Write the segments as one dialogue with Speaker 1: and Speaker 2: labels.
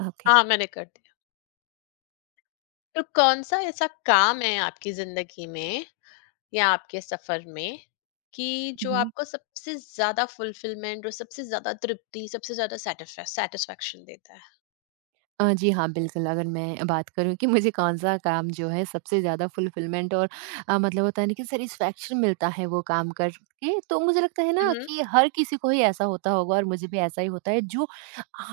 Speaker 1: Okay।
Speaker 2: हाँ, मैंने कर दिया। तो कौन-सा ऐसा काम है आपकी ज़िंदगी में या आपके सफ़र में कि जो
Speaker 1: Mhm।
Speaker 2: आपको सबसे ज़्यादा फुलफिलमेंट और सबसे ज़्यादा तृप्ति, सबसे ज़्यादा सैटिस्फैक्शन देता है?
Speaker 1: जी हाँ, बिल्कुल, अगर मैं बात करूँ कि मुझे कौन-सा काम जो है सबसे ज़्यादा फुलफिलमेंट और मतलब होता है ना कि सैटिस्फैक्शन मिलता है वो काम करके, तो मुझे लगता है
Speaker 2: हुँ,
Speaker 1: ना
Speaker 2: हुँ।
Speaker 1: कि हर किसी को ही ऐसा होता होगा और मुझे भी ऐसा ही होता है। जो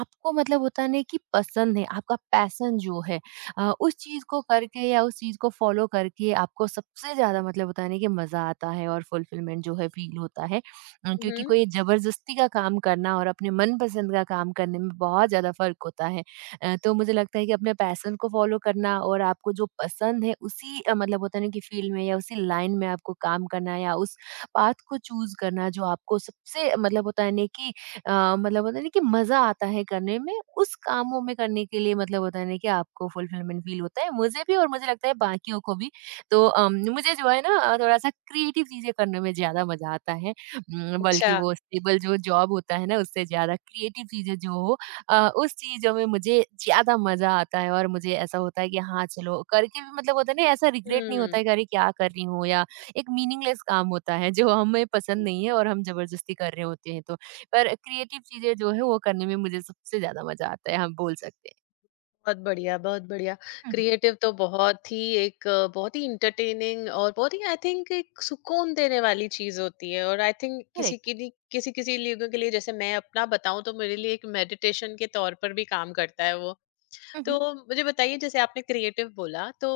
Speaker 1: आपको मतलब होता है ना कि पसंद है, आपका पैशन जो है, उस चीज़ को करके या उस चीज़ को फ़ॉलो करके आपको सबसे ज़्यादा मतलब होता है ना कि मज़ा आता है और फुलफिलमेंट जो है फ़ील होता है। क्योंकि
Speaker 2: हुँ,
Speaker 1: कोई ज़बरदस्ती का काम करना और अपने मनपसंद का काम करने में बहुत ज़्यादा फ़र्क होता है। तो मुझे लगता है कि अपने पैशन को फॉलो करना और आपको जो पसंद है उसी मतलब होता है ना कि फील्ड में या उसी लाइन में आपको काम करना, या उस पाथ को चूज करना जो आपको सबसे मतलब होता है ना कि अ, मतलब होता है ना कि मजा आता है करने में, उस कामों में करने के लिए मतलब होता है ना कि आपको फुलफिलमेंट फील होता है, मुझे भी और मुझे लगता है बाकियों को भी। तो मुझे जो है ना थोड़ा सा क्रिएटिव चीजें करने में ज्यादा मजा आता है,
Speaker 2: अच्छा।
Speaker 1: बल्कि वो स्टेबल जो जॉब होता है ना उससे ज्यादा क्रिएटिव चीजें जो हो उस चीज़ों में मुझे ज़्यादा मज़ा आता है। और मुझे ऐसा होता है कि हाँ चलो करके भी, मतलब होता है ना, ऐसा रिग्रेट नहीं होता
Speaker 2: हुँ।
Speaker 1: है कि अरे क्या कर रही हूँ, या एक मीनिंगलेस काम होता है जो हमें पसंद नहीं है और हम जबरदस्ती कर रहे होते हैं तो। पर क्रिएटिव चीज़ें जो है वो करने में मुझे सबसे ज़्यादा मज़ा आता है, हम बोल सकते हैं।
Speaker 2: बहुत बढ़िया, बहुत बढ़िया।
Speaker 1: हुँ, हुँ।
Speaker 2: क्रिएटिव तो बहुत ही एक बहुत ही एंटरटेनिंग और बहुत ही आई थिंक एक सुकून देने वाली चीज़ होती है और आई थिंक किसी
Speaker 1: करेक्ट।
Speaker 2: के लिए किसी-किसी लोगों के लिए जैसे मैं अपना बताऊँ तो मेरे लिए एक मेडिटेशन के तौर पर भी काम करता है वो।
Speaker 1: हुँ, हुँ।
Speaker 2: तो मुझे बताइए जैसे आपने क्रिएटिव बोला तो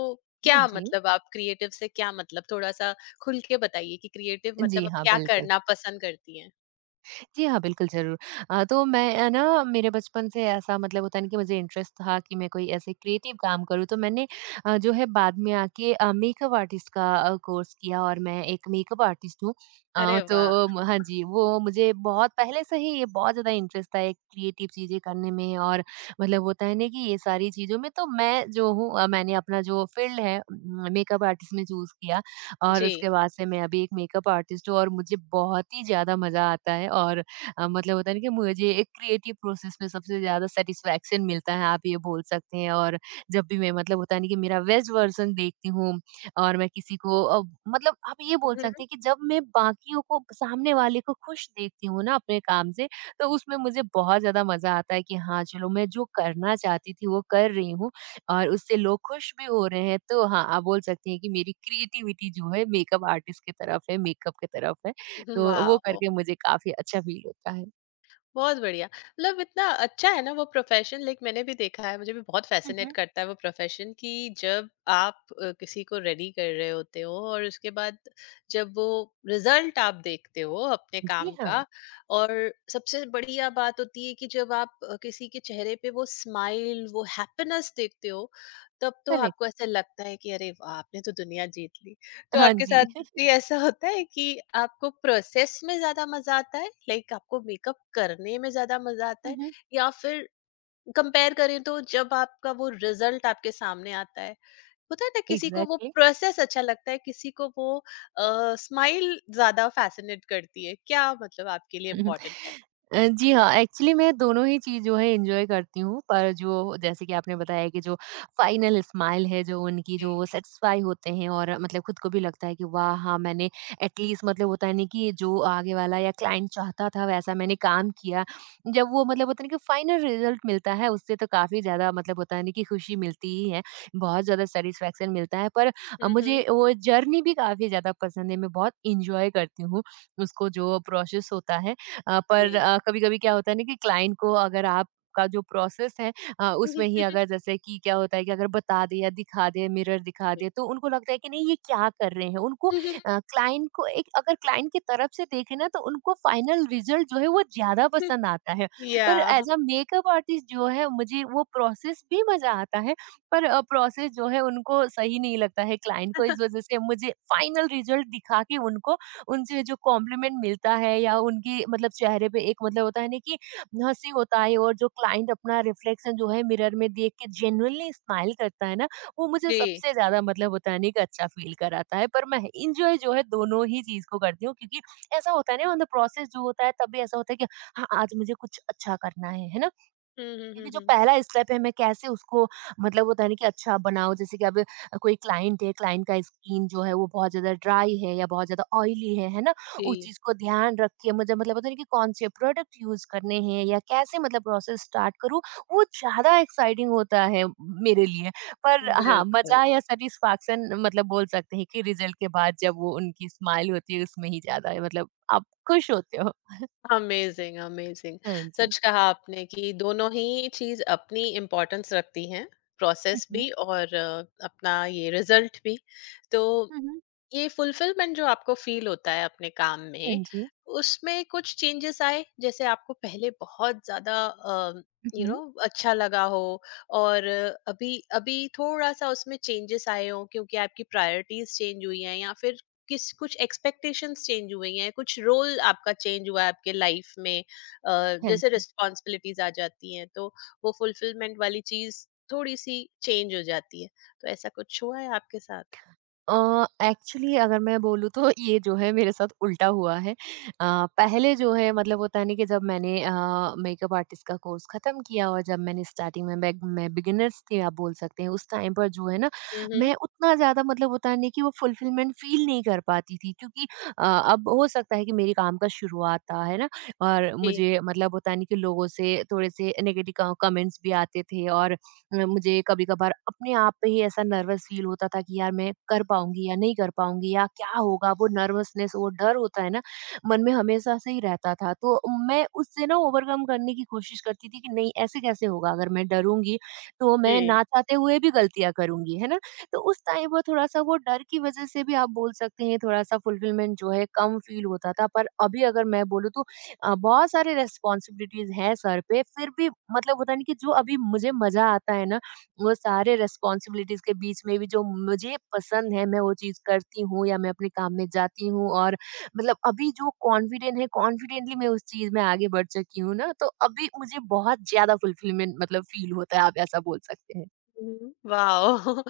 Speaker 1: हाँ
Speaker 2: क्या
Speaker 1: जी।
Speaker 2: मतलब आप क्रिएटिव से क्या मतलब थोड़ा सा खुल के बताइए कि क्रिएटिव
Speaker 1: जी
Speaker 2: मतलब आप
Speaker 1: हाँ,
Speaker 2: क्या
Speaker 1: बिल्कुल।
Speaker 2: करना पसंद करती हैं?
Speaker 1: जी हाँ, बिल्कुल, ज़रूर। तो मैं ना मेरे बचपन से ऐसा, मतलब होता है ना कि मुझे इंटरेस्ट था कि मैं कोई ऐसे क्रिएटिव काम करूँ, तो मैंने जो है बाद में आके मेकअप आर्टिस्ट का कोर्स किया और मैं एक मेकअप आर्टिस्ट हूँ।
Speaker 2: अरे वाह!
Speaker 1: तो म हाँ जी, वो मुझे बहुत पहले से ही ये बहुत ज़्यादा इंटरेस्ट था, एक क्रिएटिव चीज़ें करने में, और मतलब होता है ना कि ये सारी चीज़ों में तो मैं जो हूँ मैंने अपना जो फ़ील्ड है, मेकअप आर्टिस्ट में चूज़ किया, और
Speaker 2: जी।
Speaker 1: उसके बाद से मैं अभी एक मेकअप आर्टिस्ट हूँ और मुझे बहुत ही ज़्यादा मज़ा आता है। और मतलब होता है ना कि मुझे एक क्रिएटिव प्रोसेस में सबसे ज़्यादा सेटिस्फैक्शन मिलता है, आप ये बोल सकते हैं। और जब भी मैं, मतलब होता है ना कि, मेरा बेस्ट वर्ज़न देखती हूँ, और मैं किसी को मतलब आप ये बोल
Speaker 2: हुँ,
Speaker 1: सकते हैं कि जब मैं बाकियों को, सामने वाले को खुश देखती हूँ ना अपने काम से, तो उसमें मुझे बहुत ज़्यादा मज़ा आता है कि हाँ, चलो मैं जो करना चाहती थी वो कर रही हूँ, और उससे लोग खुश भी हो रहे हैं। तो हाँ, आप बोल सकते हैं कि मेरी क्रिएटिविटी जो है मेकअप आर्टिस्ट की तरफ है, मेकअप की तरफ है।
Speaker 2: हुँ।
Speaker 1: तो वो
Speaker 2: वाओ!
Speaker 1: करके मुझे काफ़ी अच्छा फ़ील होता है।
Speaker 2: बहुत बढ़िया। मतलब इतना अच्छा है ना वो प्रोफ़ेशन लाइक मैंने भी देखा है, मुझे भी बहुत
Speaker 1: हुँ,
Speaker 2: फ़ैसिनेट
Speaker 1: हुँ।
Speaker 2: करता है वो प्रोफ़ेशन कि जब आप किसी को रेडी कर रहे होते हो और उसके बाद जब वो रिज़ल्ट आप देखते हो अपने
Speaker 1: जी
Speaker 2: काम
Speaker 1: हाँ।
Speaker 2: का। और सबसे बढ़िया बात होती है कि जब आप किसी के चेहरे पे वो स्माइल, वो हैप्पीनेस देखते हो, तब तो आपको
Speaker 1: करेक्ट।
Speaker 2: ऐसा लगता है कि अरे वाह! आपने तो दुनिया जीत ली। तो
Speaker 1: हाँ
Speaker 2: आपके
Speaker 1: जी।
Speaker 2: साथ भी ऐसा होता है कि आपको प्रोसेस में ज्यादा मजा आता है, लाइक आपको मेकअप करने में ज्यादा मजा आता
Speaker 1: हुँ,
Speaker 2: है
Speaker 1: हुँ।
Speaker 2: या फिर कंपेयर करें तो जब आपका वो रिजल्ट आपके सामने आता है। होता है ना किसी को वो
Speaker 1: एग्ज़ैक्टली।
Speaker 2: प्रोसेस अच्छा लगता है, किसी को वो स्माइल ज्यादा फैसिनेट करती है। क्या मतलब आपके लिए इम्पोर्टेंट है?
Speaker 1: जी हाँ, एक्चुअली मैं दोनों ही चीज़ जो है एन्जॉय करती हूँ, पर जो, जैसे कि आपने बताया कि जो फाइनल स्माइल है, जो उनकी,
Speaker 2: जी।
Speaker 1: जो वो सैटिस्फाई होते हैं और मतलब खुद को भी लगता है कि वाह! हाँ, मैंने एटलीस्ट, मतलब होता है ना कि, जो आगे वाला या क्लाइंट चाहता था वैसा मैंने काम किया। जब वो, मतलब होता है ना कि, फाइनल रिज़ल्ट मिलता है उससे तो काफ़ी ज़्यादा, मतलब होता है ना कि, खुशी मिलती ही है, बहुत ज़्यादा सैटिस्फैक्शन मिलता है। पर मुझे
Speaker 2: हम्म।
Speaker 1: वो जर्नी भी काफ़ी ज़्यादा पसंद है, मैं बहुत एन्जॉय करती हूँ उसको जो प्रोसेस होता है। पर
Speaker 2: जी।
Speaker 1: कभी-कभी क्या होता है ना कि क्लाइंट को अगर आपका जो प्रोसेस है उसमें ही अगर, जैसे कि क्या होता है कि अगर बता दें या दिखा दें, मिरर दिखा
Speaker 2: जी।
Speaker 1: दें, तो उनको लगता है कि नहीं, ये क्या कर रहे हैं। उनको, क्लाइंट को, एक अगर क्लाइंट की तरफ से देखें ना, तो उनको फाइनल रिजल्ट जो है वो ज़्यादा पसंद आता है।
Speaker 2: या
Speaker 1: पर एज़ अ मेकअप आर्टिस्ट जो है, मुझे वो प्रोसेस भी मज़ा आता है, पर प्रोसेस जो है उनको सही नहीं लगता है क्लाइंट को, इस वज़ह से मुझे फाइनल रिजल्ट दिखा के उनको, उनसे जो कॉम्प्लीमेंट मिलता है या उनकी, मतलब, चेहरे पे एक, मतलब होता है ना कि, हँसी होता है, और जो क्लाइंट अपना रिफ्लेक्शन जो है मिरर में देख के जेन्युइनली स्माइल करता है ना, वो मुझे
Speaker 2: जी।
Speaker 1: सबसे ज्यादा, मतलब होता है ना कि, अच्छा फील कराता है। पर मैं इंजॉय जो है दोनों ही चीज को करती हूँ, क्योंकि ऐसा होता है ना, ऑन द प्रोसेस जो होता है तब भी ऐसा होता है कि हाँ, आज मुझे कुछ अच्छा करना है ना?
Speaker 2: हम्म, हम्म,
Speaker 1: क्योंकि जो पहला स्टेप है, मैं कैसे उसको, मतलब होता है ना कि, अच्छा बनाऊँ, जैसे कि अब कोई क्लाइंट है, क्लाइंट का स्किन जो है वो बहुत ज़्यादा ड्राई है या बहुत ज़्यादा ऑयली है ना?
Speaker 2: जी।
Speaker 1: उस चीज़ को ध्यान रख के मुझे, मतलब होता है ना कि, कौन से प्रोडक्ट यूज़ करने हैं या कैसे, मतलब, प्रोसेस स्टार्ट करूँ, वो ज़्यादा एक्साइटिंग होता है मेरे लिए। पर हाँ,
Speaker 2: बिल्कुल।
Speaker 1: मज़ा या सैटिस्फैक्शन, मतलब बोल सकते हैं कि रिज़ल्ट के बाद जब वो उनकी स्माइल होती है, उसमें ही ज़्यादा है, मतलब आप खुश होते हो।
Speaker 2: Amazing, amazing.
Speaker 1: हाँ जी।
Speaker 2: सच कहा आपने कि दोनों ही चीज़ अपनी इम्पोर्टेंस रखती हैं,
Speaker 1: हुँ,
Speaker 2: प्रोसेस भी
Speaker 1: हुँ।
Speaker 2: और अपना ये रिज़ल्ट भी। तो
Speaker 1: हुँ, हुँ।
Speaker 2: ये फुलफिलमेंट जो आपको फील होता है अपने काम
Speaker 1: हाँ
Speaker 2: में,
Speaker 1: जी।
Speaker 2: उसमें कुछ चेंजेस आए? जैसे आपको पहले बहुत ज़्यादा
Speaker 1: हुँ,
Speaker 2: यू नो
Speaker 1: हुँ।
Speaker 2: अच्छा लगा हो और अभी अभी थोड़ा-सा उसमें चेंजेस आए हों क्योंकि आपकी प्रायोरिटीज़ चेंज हुई हैं या फिर किस कुछ एक्सपेक्टेशंस चेंज हुई हैं, कुछ रोल आपका चेंज हुआ है आपके लाइफ में
Speaker 1: हाँ
Speaker 2: जैसे
Speaker 1: जी।
Speaker 2: रिस्पॉन्सिबिलिटीज़ आ जाती हैं, तो वो फुलफिलमेंट वाली चीज़ थोड़ी-सी चेंज हो जाती है। तो ऐसा कुछ हुआ है आपके साथ?
Speaker 1: एक्चुअली अगर मैं बोलूँ तो ये जो है मेरे साथ उल्टा हुआ है। पहले जो है, मतलब होता है ना कि, जब मैंने मेकअप आर्टिस्ट का कोर्स ख़त्म किया और जब मैंने स्टार्टिंग में मैं बिगिनर्स थी, आप बोल सकते हैं। उस टाइम पर जो है ना,
Speaker 2: हुँ, हुँ।
Speaker 1: मैं उतना ज़्यादा, मतलब होता है ना कि, वो फुलफ़िलमेंट फ़ील नहीं कर पाती थी, क्योंकि अ, अब हो सकता है कि मेरे काम का शुरुआत था, है ना? और
Speaker 2: जी।
Speaker 1: मुझे, मतलब होता है ना कि, लोगों से थोड़े से नेगेटिव क कमेंट्स भी आते थे, और मुझे कभी-कभार अपने आप पे ही ऐसा नर्वस फ़ील होता था कि यार मैं कर पाऊँगी या नहीं कर पाऊँगी या क्या होगा? वो नर्वसनेस, वो डर होता है ना, मन में हमेशा से ही रहता था। तो मैं उससे ना ओवरकम करने की कोशिश करती थी कि नहीं, ऐसे कैसे होगा? अगर मैं डरूँगी तो मैं
Speaker 2: जी।
Speaker 1: ना चाहते हुए भी गलतियाँ करूँगी, है ना? तो उस टाइम पर थोड़ा-सा वो डर की वज़ह से भी, आप बोल सकते हैं, थोड़ा-सा फ़ुलफ़िलमेंट जो है कम फ़ील होता था। पर अभी अगर मैं बोलूँ तो बहुत सारी रिस्पॉन्सिबिलिटीज़ हैं सर पे, फिर भी, मतलब होता नहीं कि, जो अभी मुझे मज़ा आता है ना, वो सारे रिस्पॉन्सिबिलिटीज़ के बीच में भी जो मुझे पसंद है, मैं वो चीज़ करती हूँ या मैं अपने काम में जाती हूँ, और मतलब अभी जो कॉन्फिडेंट है, कॉन्फिडेंटली मैं उस चीज़ में आगे बढ़ चुकी हूँ ना, तो अभी मुझे बहुत ज़्यादा फुलफिलमेंट, मतलब, फ़ील होता है, आप ऐसा बोल सकते हैं।
Speaker 2: हुँ। वाओ!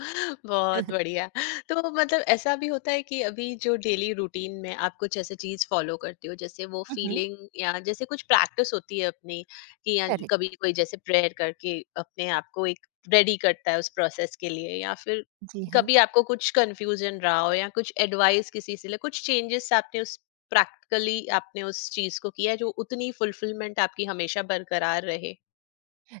Speaker 2: बहुत बढ़िया। तो मतलब ऐसा भी होता है कि अभी जो डेली रूटीन में आप कुछ ऐसे चीज़ फ़ॉलो करती हो, जैसे वो
Speaker 1: हुँ, हुँ।
Speaker 2: फीलिंग या जैसे कुछ प्रैक्टिस होती है अपनी कि या जो-
Speaker 1: करेक्ट।
Speaker 2: कभी कोई जैसे प्रेयर करके अपने आप को एक रेडी करता है उस प्रोसेस के लिए या फिर
Speaker 1: जी हाँ।
Speaker 2: कभी आपको कुछ कन्फ्यूज़न रहा हो या कुछ एडवाइस किसी से ले कुछ चेंजेस आपने उस प्रैक्टिकली आपने उस चीज़ को किया है जो उतनी फुलफिलमेंट आपकी हमेशा बरकरार रहे?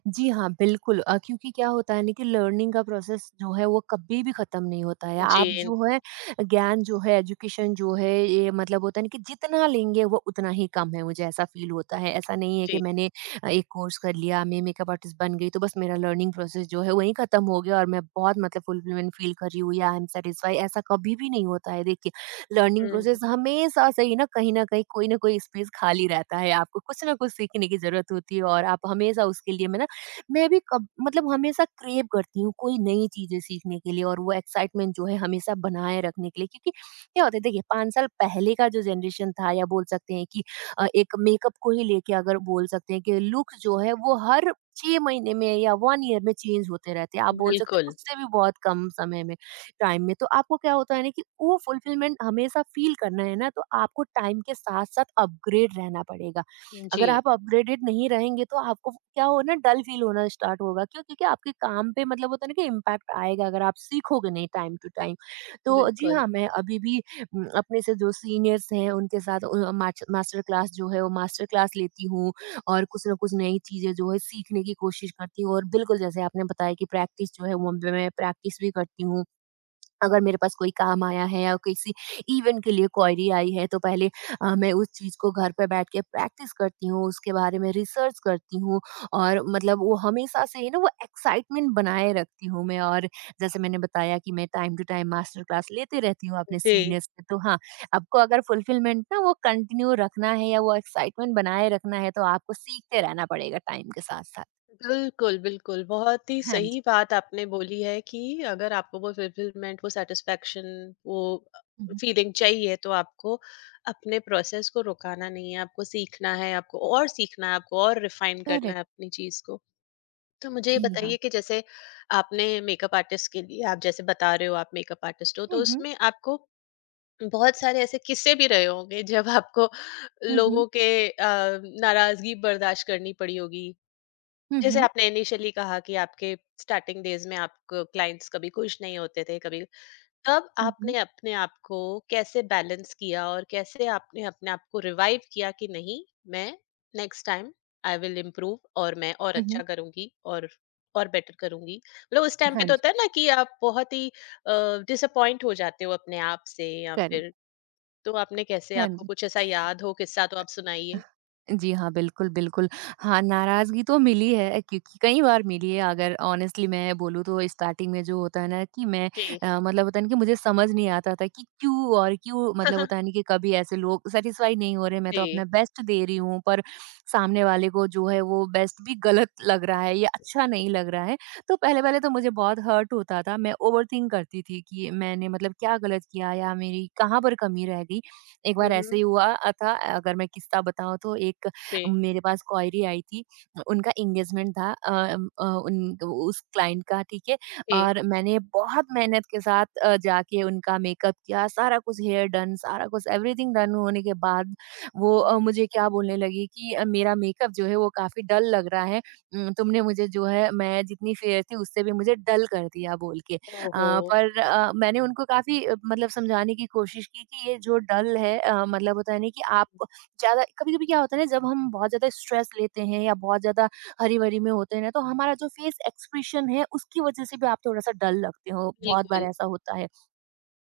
Speaker 1: जी हाँ, बिल्कुल, क्योंकि क्या होता है ना कि लर्निंग का प्रोसेस जो है वो कभी भी ख़त्म नहीं होता है। आप
Speaker 2: जी,
Speaker 1: जो है, ज्ञान जो है, एजुकेशन जो है, ये, मतलब होता है ना कि, जितना लेंगे वो उतना ही कम है, मुझे ऐसा फ़ील होता है। ऐसा नहीं है कि
Speaker 2: जी।
Speaker 1: मैंने एक कोर्स कर लिया, मैं मेकअप आर्टिस्ट बन गई तो बस मेरा लर्निंग प्रोसेस जो है वहीं ख़त्म हो गया और मैं बहुत, मतलब, फुलफ़िलमेंट फ़ील कर रही हूँ या आई एम सैटिस्फाई, ऐसा कभी भी नहीं होता है। देखिए, लर्निंग
Speaker 2: हुँ।
Speaker 1: प्रोसेस हमेशा से ही ना, कहीं न कहीं कोई न कोई स्पेस खाली रहता है। आपको कुछ ना कुछ सीखने की ज़रूरत होती है और आप हमेशा उसके लिए में ना, मैं भी कब, मतलब, हमेशा क्रेव करती हूँ कोई नई चीजें सीखने के लिए और वो एक्साइटमेंट जो है हमेशा बनाए रखने के लिए, क्योंकि क्या होता है, देखिए, 5 साल पहले का जो जनरेशन था, या बोल सकते हैं कि एक मेकअप को ही लेके अगर बोल सकते हैं कि लुक जो है वो हर 6 महीने में या 1 ईयर में चेंज होते रहते हैं, आप बोल सकते हैं
Speaker 2: बिल्कुल,
Speaker 1: उससे भी बहुत कम समय में, टाइम में, तो आपको क्या होता है ना कि वो फुलफिलमेंट हमेशा फील करना है ना, तो आपको टाइम के साथ साथ अपग्रेड रहना पड़ेगा। अगर
Speaker 2: जी,
Speaker 1: आप अपग्रेडेड नहीं रहेंगे तो आपको क्या हो ना डल फील होना स्टार्ट होगा, क्यों? क्योंकि आपके काम पे, मतलब होता है ना कि, इम्पैक्ट आएगा अगर आप सीखोगे नहीं टाइम टू टाइम। तो जी
Speaker 2: बिल्कुल,
Speaker 1: हाँ मैं अभी भी अपने से जो सीनियर्स हैं उनके साथ मास्टर क्लास जो है वो मास्टर क्लास लेती हूँ और कुछ ना कुछ नई चीजें जो है सीखने की कोशिश करती हूँ और बिल्कुल जैसे आपने बताया कि प्रैक्टिस जो है वो मैं प्रैक्टिस भी करती हूँ। अगर मेरे पास कोई काम आया है या किसी इवेंट के लिए क्वेरी आई है तो पहले मैं उस चीज़ को घर पे बैठ के प्रैक्टिस करती हूँ, उसके बारे में रिसर्च करती हूँ और मतलब वो हमेशा से ही ना वो एक्साइटमेंट बनाए रखती हूँ मैं। और जैसे मैंने बताया कि मैं time to time master class लेते रहती हूँ अपने
Speaker 2: जी।
Speaker 1: सीनियर से। तो हाँ, आपको अगर फुलफिलमेंट ना वो कंटिन्यू रखना है या वो एक्साइटमेंट बनाए रखना है तो आपको सीखते रहना पड़ेगा टाइम के साथ-साथ।
Speaker 2: बिल्कुल, बिल्कुल, बहुत ही
Speaker 1: हाँ जी।
Speaker 2: सही बात आपने बोली है कि अगर आपको वो फुलफिलमेंट, वो सैटिस्फैक्शन, वो
Speaker 1: हुँ, हुँ।
Speaker 2: फीलिंग चाहिए तो आपको अपने प्रोसेस को रुकाना नहीं है, आपको सीखना है, आपको और सीखना है, आपको और रिफाइन करना है
Speaker 1: करेक्ट।
Speaker 2: अपनी चीज़ को। तो मुझे ये
Speaker 1: जी हाँ।
Speaker 2: बताइए कि जैसे आपने मेकअप आर्टिस्ट के लिए आप जैसे बता रहे हो आप मेकअप आर्टिस्ट हो, तो
Speaker 1: हुँ, हुँ।
Speaker 2: उसमें आपको बहुत सारे ऐसे किस्से भी रहे होंगे जब आपको
Speaker 1: हुँ, हुँ।
Speaker 2: लोगों के अ, नाराजगी बर्दाश्त करनी पड़ी होगी।
Speaker 1: हुँ,
Speaker 2: जैसे
Speaker 1: हुँ।
Speaker 2: आपने इनिशियली कहा कि आपके स्टार्टिंग डेज में आपको क्लाइंट्स कभी खुश नहीं होते थे कभी, तब
Speaker 1: हुँ, हुँ।
Speaker 2: आपने अपने आप को कैसे बैलेंस किया और कैसे आपने अपने आप को रिवाइव किया कि नहीं, मैं next time I will improve और मैं और
Speaker 1: हुँ, हुँ।
Speaker 2: अच्छा करूंगी और बेटर करूंगी। मतलब उस टाइम पे
Speaker 1: हाँ
Speaker 2: तो
Speaker 1: जी,
Speaker 2: होता है ना कि आप बहुत ही डिसअपॉइंट हो जाते हो अपने आप से या
Speaker 1: करेक्ट।
Speaker 2: फिर। तो आपने कैसे,
Speaker 1: हाँ
Speaker 2: आपको
Speaker 1: जी।
Speaker 2: कुछ ऐसा याद हो किस्सा तो आप सुनाइए?
Speaker 1: जी हाँ, बिल्कुल, बिल्कुल। हाँ, नाराज़गी तो मिली है क्योंकि कई बार मिली है। अगर ऑनेस्टली मैं बोलूँ तो स्टार्टिंग में जो होता है ना कि मैं
Speaker 2: जी।
Speaker 1: मतलब होता है ना कि मुझे समझ नहीं आता था कि क्यों और क्यों। मतलब होता है ना कि कभी ऐसे लोग सैटिस्फाई नहीं हो रहे, मैं तो
Speaker 2: जी।
Speaker 1: अपना बेस्ट दे रही हूँ पर सामने वाले को जो है वो बेस्ट भी गलत लग रहा है या अच्छा नहीं लग रहा है। तो पहले-पहले तो मुझे बहुत हर्ट होता था, मैं ओवरथिंक करती थी कि मैंने मतलब क्या गलत किया या मेरी कहाँ पर कमी रह गई? एक बार
Speaker 2: हुँ,
Speaker 1: ऐसे
Speaker 2: हुँ।
Speaker 1: ही हुआ था। अगर मैं किस्सा बताऊँ तो एक
Speaker 2: जी,
Speaker 1: मेरे पास क्वेरी आई थी। उनका एंगेजमेंट था, उन उस क्लाइंट का, ठीक है।
Speaker 2: जी।
Speaker 1: और मैंने बहुत मेहनत के साथ जाके उनका मेकअप किया, सारा कुछ हेयर डन, सारा कुछ एवरीथिंग डन होने के बाद वो
Speaker 2: हुँ, हुँ।
Speaker 1: मुझे क्या बोलने लगी कि मेरा मेकअप जो है वो काफ़ी डल लग रहा है। तुमने मुझे जो है मैं जितनी फेयर थी उससे भी मुझे डल कर दिया बोल के।
Speaker 2: ओहो!
Speaker 1: पर मैंने उनको काफ़ी मतलब समझाने की कोशिश की कि ये जो डल है मतलब होता है ना कि आप ज़्यादा कभी-कभी क्या होता है ना, जब हम बहुत ज़्यादा स्ट्रेस लेते हैं या बहुत ज़्यादा हरी-भरी में होते हैं ना तो हमारा जो फेस एक्सप्रेशन है उसकी वजह से भी आप थोड़ा-सा डल लगते हो, बहुत बार
Speaker 2: बिल्कुल।
Speaker 1: ऐसा होता है।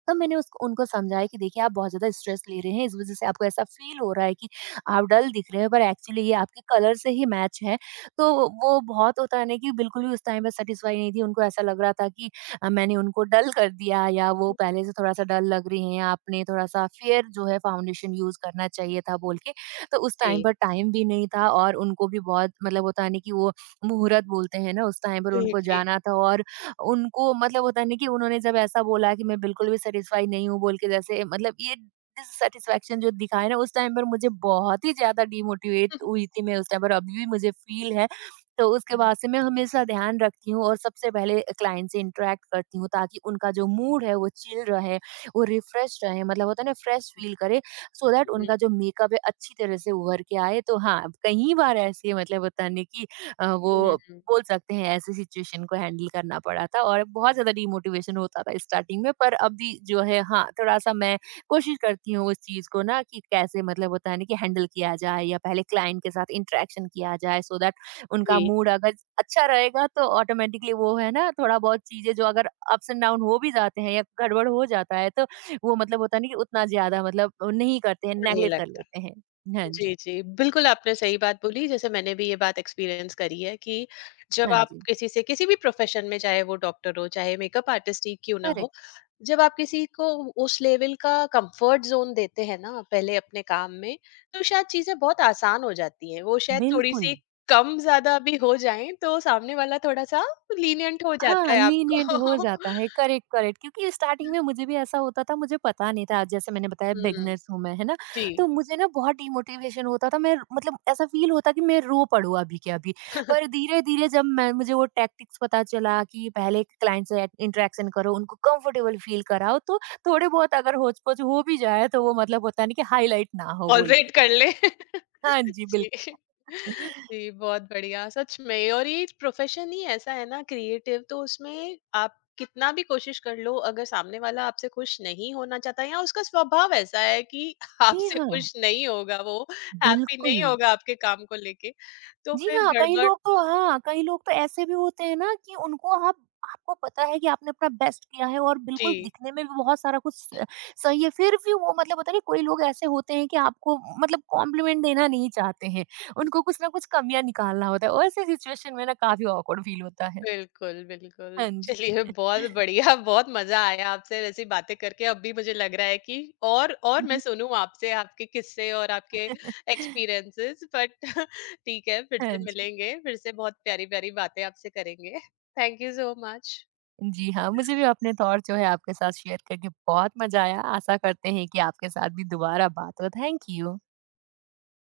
Speaker 1: तब मैंने उसको उनको समझाया कि देखिए आप बहुत ज़्यादा स्ट्रेस ले रहे हैं, इस वज़ह से आपको ऐसा फ़ील हो रहा है कि आप डल दिख रहे हो, पर एक्चुअली ये आपके कलर से ही मैच है। तो वो बहुत होता है ना कि बिल्कुल भी उस टाइम पे सैटिस्फाई नहीं थी, उनको ऐसा लग रहा था कि मैंने उनको डल कर दिया या वो पहले से थोड़ा-सा डल लग रही हैं, आपने थोड़ा-सा फेयर जो है फाउंडेशन यूज़ करना चाहिए था बोल के। तो उस टाइम
Speaker 2: जी,
Speaker 1: पर टाइम भी नहीं था और उनको भी बहुत मतलब होता है ना कि वो मुहूर्त बोलते हैं ना, उस टाइम पर
Speaker 2: जी,
Speaker 1: उनको
Speaker 2: जी।
Speaker 1: जाना था। और उनको मतलब होता है ना कि उन्होंने जब ऐसा बोला कि मैं बिल्कुल भी सैटिस्फाई नहीं हूँ बोल के, जैसे मतलब ये डिससैटिस्फैक्शन जो दिखाया ना उस टाइम पर मुझे बहुत ही ज़्यादा डीमोटिवेट
Speaker 2: हुँ,
Speaker 1: हुई थी मैं, उस टाइम पर अभी भी मुझे फ़ील है। तो उसके
Speaker 2: हुँ,
Speaker 1: बाद से मैं हमेशा ध्यान रखती हूँ और सबसे पहले क्लाइंट से इंटरैक्ट करती हूँ ताकि उनका जो मूड है वो चिल रहे, वो रिफ्रेश रहे, मतलब होता है ना फ्रेश फ़ील करें सो दैट उनका जो मेकअप है अच्छी तरह से उभर के आए। तो हाँ, कई बार ऐसे मतलब होता है ना कि वो
Speaker 2: हुँ,
Speaker 1: बोल सकते हैं ऐसी सिचुएशन को हैंडल करना पड़ा था और बहुत ज़्यादा डिमोटिवेशन होता था स्टार्टिंग में, पर अभी जो है हाँ, थोड़ा-सा मैं कोशिश करती हूँ उस चीज़ को ना कि कैसे मतलब होता है ना कि हैंडल किया जाए या पहले क्लाइंट के साथ इंटरेक्शन किया जाए सो दैट उनका
Speaker 2: जी,
Speaker 1: मूड अगर अच्छा रहेगा तो ऑटोमेटिकली वो है ना थोड़ा-बहुत चीज़ें जो अगर अप्स एंड डाउन हो भी जाते हैं या गड़बड़ हो जाता है तो वो मतलब होता है ना कि उतना ज़्यादा मतलब नहीं करते हैं,
Speaker 2: नहीं
Speaker 1: नेगलेक्ट कर
Speaker 2: लगता।
Speaker 1: लेते हैं। हाँ जी,
Speaker 2: जी, जी, बिल्कुल आपने सही बात बोली, जैसे मैंने भी ये बात एक्सपीरियंस करी है कि जब
Speaker 1: हाँ
Speaker 2: आप
Speaker 1: जी।
Speaker 2: किसी से किसी भी प्रोफ़ेशन में, चाहे वो डॉक्टर हो, चाहे मेकअप आर्टिस्ट ही क्यों ना हो,
Speaker 1: करेक्ट।
Speaker 2: जब आप किसी को उस लेवल का कंफर्ट जोन देते हैं ना पहले अपने काम में, तो शायद चीजें बहुत आसान हो जाती हैं। वो शायद थोड़ी
Speaker 1: बिल्कुल।
Speaker 2: सी कम ज्यादा भी हो जाएं तो सामने वाला थोड़ा सा लीनियंट हो जाता
Speaker 1: हाँ,
Speaker 2: है आपको।
Speaker 1: लीनिएंट हो जाता है, करेक्ट, करेक्ट। क्योंकि स्टार्टिंग में मुझे भी ऐसा होता था, मुझे पता नहीं था, जैसे मैंने बताया
Speaker 2: हम्म।
Speaker 1: बिगिनर्स हूँ मैं, है ना?
Speaker 2: जी।
Speaker 1: तो मुझे ना बहुत डिमोटिवेशन होता था, मैं मतलब ऐसा फ़ील होता कि मैं रो पड़ूँ अभी के अभी। पर धीरे-धीरे जब मैं मुझे वो टैक्टिक्स पता चला कि पहले क्लाइंट से इंटरेक्शन करो, उनको कंफर्टेबल फ़ील कराओ तो थोड़े बहुत अगर होच-पोच हो भी जाए तो वो मतलब होता है ना कि हाइलाइट ना हो बोल के।
Speaker 2: टॉलरेट कर ले।
Speaker 1: हाँ जी,
Speaker 2: जी।
Speaker 1: बिल्कुल।
Speaker 2: जी, बहुत बढ़िया, सच में। और ये प्रोफ़ेशन ही ऐसा है ना क्रिएटिव तो उसमें आप कितना भी कोशिश कर लो, अगर सामने वाला आपसे खुश नहीं होना चाहता या उसका स्वभाव ऐसा है कि
Speaker 1: जी
Speaker 2: आपसे
Speaker 1: हाँ,
Speaker 2: खुश नहीं होगा वो, हैप्पी
Speaker 1: बिल्कुल।
Speaker 2: नहीं होगा आपके काम को लेके, तो
Speaker 1: जी
Speaker 2: फिर
Speaker 1: हाँ, कई
Speaker 2: गड़बड़।
Speaker 1: लोग तो हाँ, कई लोग तो ऐसे भी होते हैं ना कि उनको आप आपको पता है कि आपने अपना बेस्ट किया है और
Speaker 2: जी।
Speaker 1: बिल्कुल दिखने में भी बहुत सारा कुछ स सही है, फिर भी वो मतलब पता नहीं कोई लोग ऐसे होते हैं कि आपको मतलब कॉम्प्लीमेंट देना नहीं चाहते हैं, उनको कुछ ना कुछ कमियाँ निकालना होता है और ऐसे सिचुएशन में ना काफ़ी ऑकवर्ड फील होता है।
Speaker 2: बिल्कुल, बिल्कुल।
Speaker 1: हाँ जी।
Speaker 2: चलिए बहुत बढ़िया, बहुत मज़ा आया आपसे ऐसी बातें करके। अब भी मुझे लग रहा है कि और मैं सुनूँ आपसे, आपके किस्से और आपके एक्सपीरियंसेस बट ठीक है, फिर
Speaker 1: हाँ
Speaker 2: से
Speaker 1: जी।
Speaker 2: मिलेंगे, फिर से बहुत प्यारी-प्यारी बातें आपसे करेंगे। Thank you so much.
Speaker 1: जी हाँ, मुझे भी अपने थॉट जो है आपके साथ शेयर करके बहुत मज़ा आया, आशा करते हैं कि आपके साथ भी दोबारा बात हो। Thank you.